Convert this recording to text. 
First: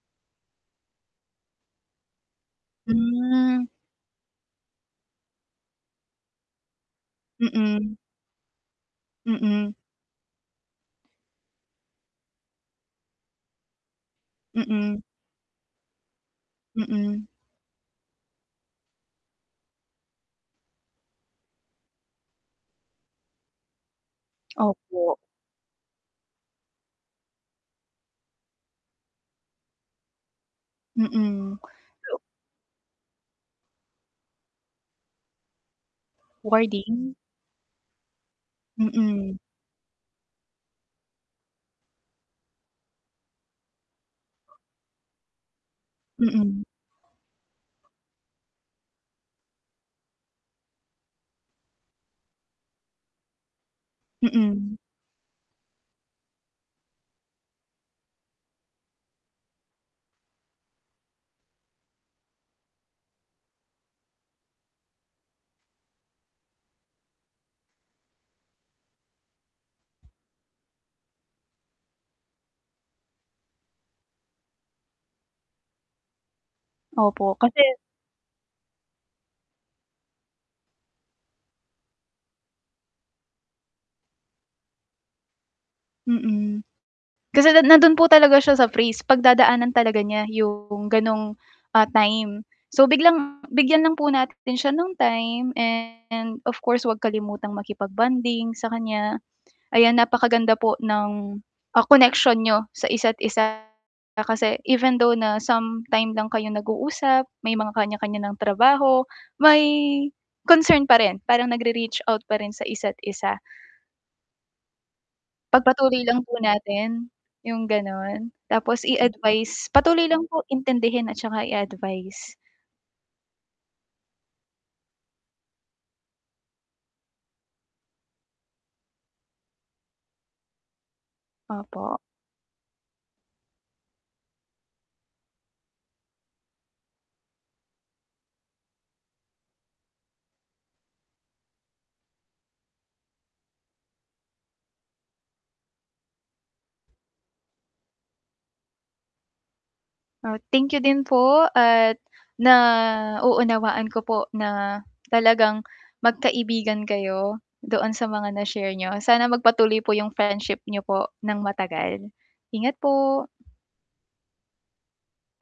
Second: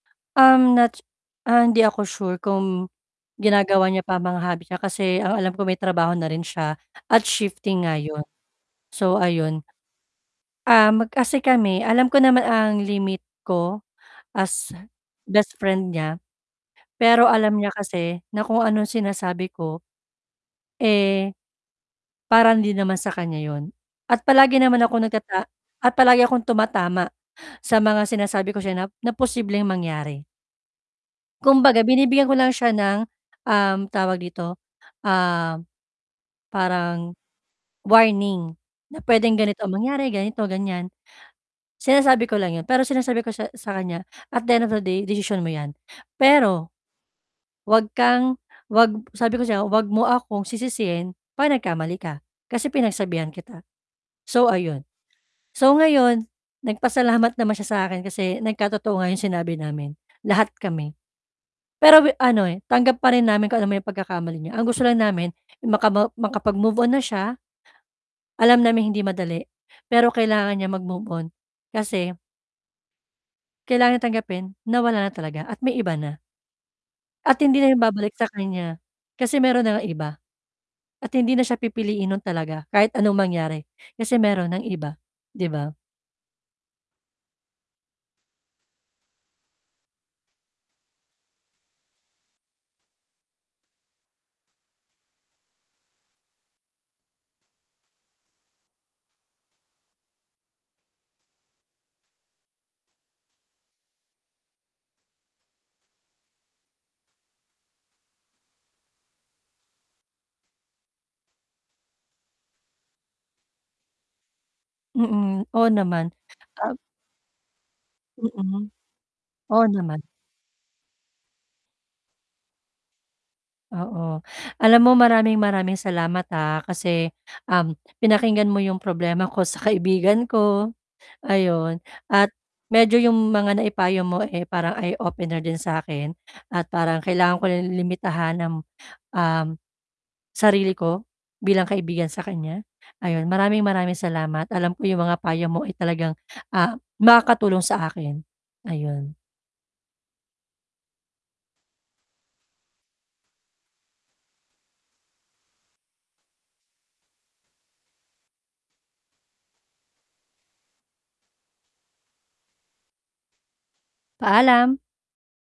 Um, not, ah, hindi ako sure kung Hmm. ginagawa niya pa ang mga hobby niya kasi ang alam ko may trabaho na rin siya at shifting Mm. nga yun, so ayun. Mm. Um, kasi kami alam ko naman ang limit ko as Mm. best friend niya pero Mm. alam niya kasi na kung anong sinasabi ko, eh, parang din naman sa kanya yun at palagi naman akong Opo. nagtata palagi akong tumatama sa mga sinasabi ko siya na na posibleng mangyari. Mm. Kumbaga binibigyan ko lang siya ng, um, tawag dito, ah, parang Wording. warning na pwedeng Mm. ganito mangyari ganito ganyan. Sinasabi ko lang yun pero sinasabi ko sa kanya at the end of the day desisyon mo yan. Mm. Pero, wag kang wag sabi ko sa kanya wag mo akong sisisihin 'pag nagkamali ka, kasi pinagsabihan kita, so Mm. ayun. So ngayon, nagpasalamat naman siya sa akin kasi nagkatotoo nga yung sinabi namin, lahat kami. Pero ano eh, tanggap pa rin namin kung anuman yung pagkakamali niya ang gusto lang namin, makama makapag move-on na siya, alam naming hindi madali, pero kailangan niyang mag-move-on kasi Kailangan tanggapin na wala na talaga at may iba na. Opo At hindi kasi na yun babalik sa kanya kasi meron na ngang iba at hindi na siya pipiliin nun talaga kahit anong mangyari kasi meron ng iba, 'di ba? Mm, kasi nandun po talaga siya sa phase 'pag dadaanan talaga niya yung ganong, ah, time so biglang bigyan lang po natin siya ng time and of course huwag kalimutang makipag-bonding sa kanya. Ayan, napakaganda po ng, ah, connection niyo sa isa't isa, kasi even though na sometime lang kayong nag-uusap, may mga kanya-kanya ng trabaho, may concern pa rin parang nag-re-reach out pa rin sa isa't isa. Mm, oo, Pagpatuloy naman. lang po [unintelligible] natin yung ganon, Mm. tapos Oo i-advice naman. patuloy lang po intindihin at tsaka i-advice. Oo. Alam mo maraming maraming salamat ha kasi, um, pinakinggan mo 'yong problema ko sa kaibigan ko, ayun. Opo. At medyo 'yong mga naipayo mo eh, parang eye-opener din sa akin at parang kailangan ko limitahan ang, um, sarili ko bilang kaibigan sa kanya ayun. Maraming maraming salamat alam ko 'yong mga payo mo ay talagang ah, makakatulong sa akin, ayun. Oh, thank you din po at naunawaan ko po na talagang magkaibigan kayo doon sa mga na-share niyo, sana magpatuloy po yung friendship niyo po ng matagal. Ingat po. Paalam.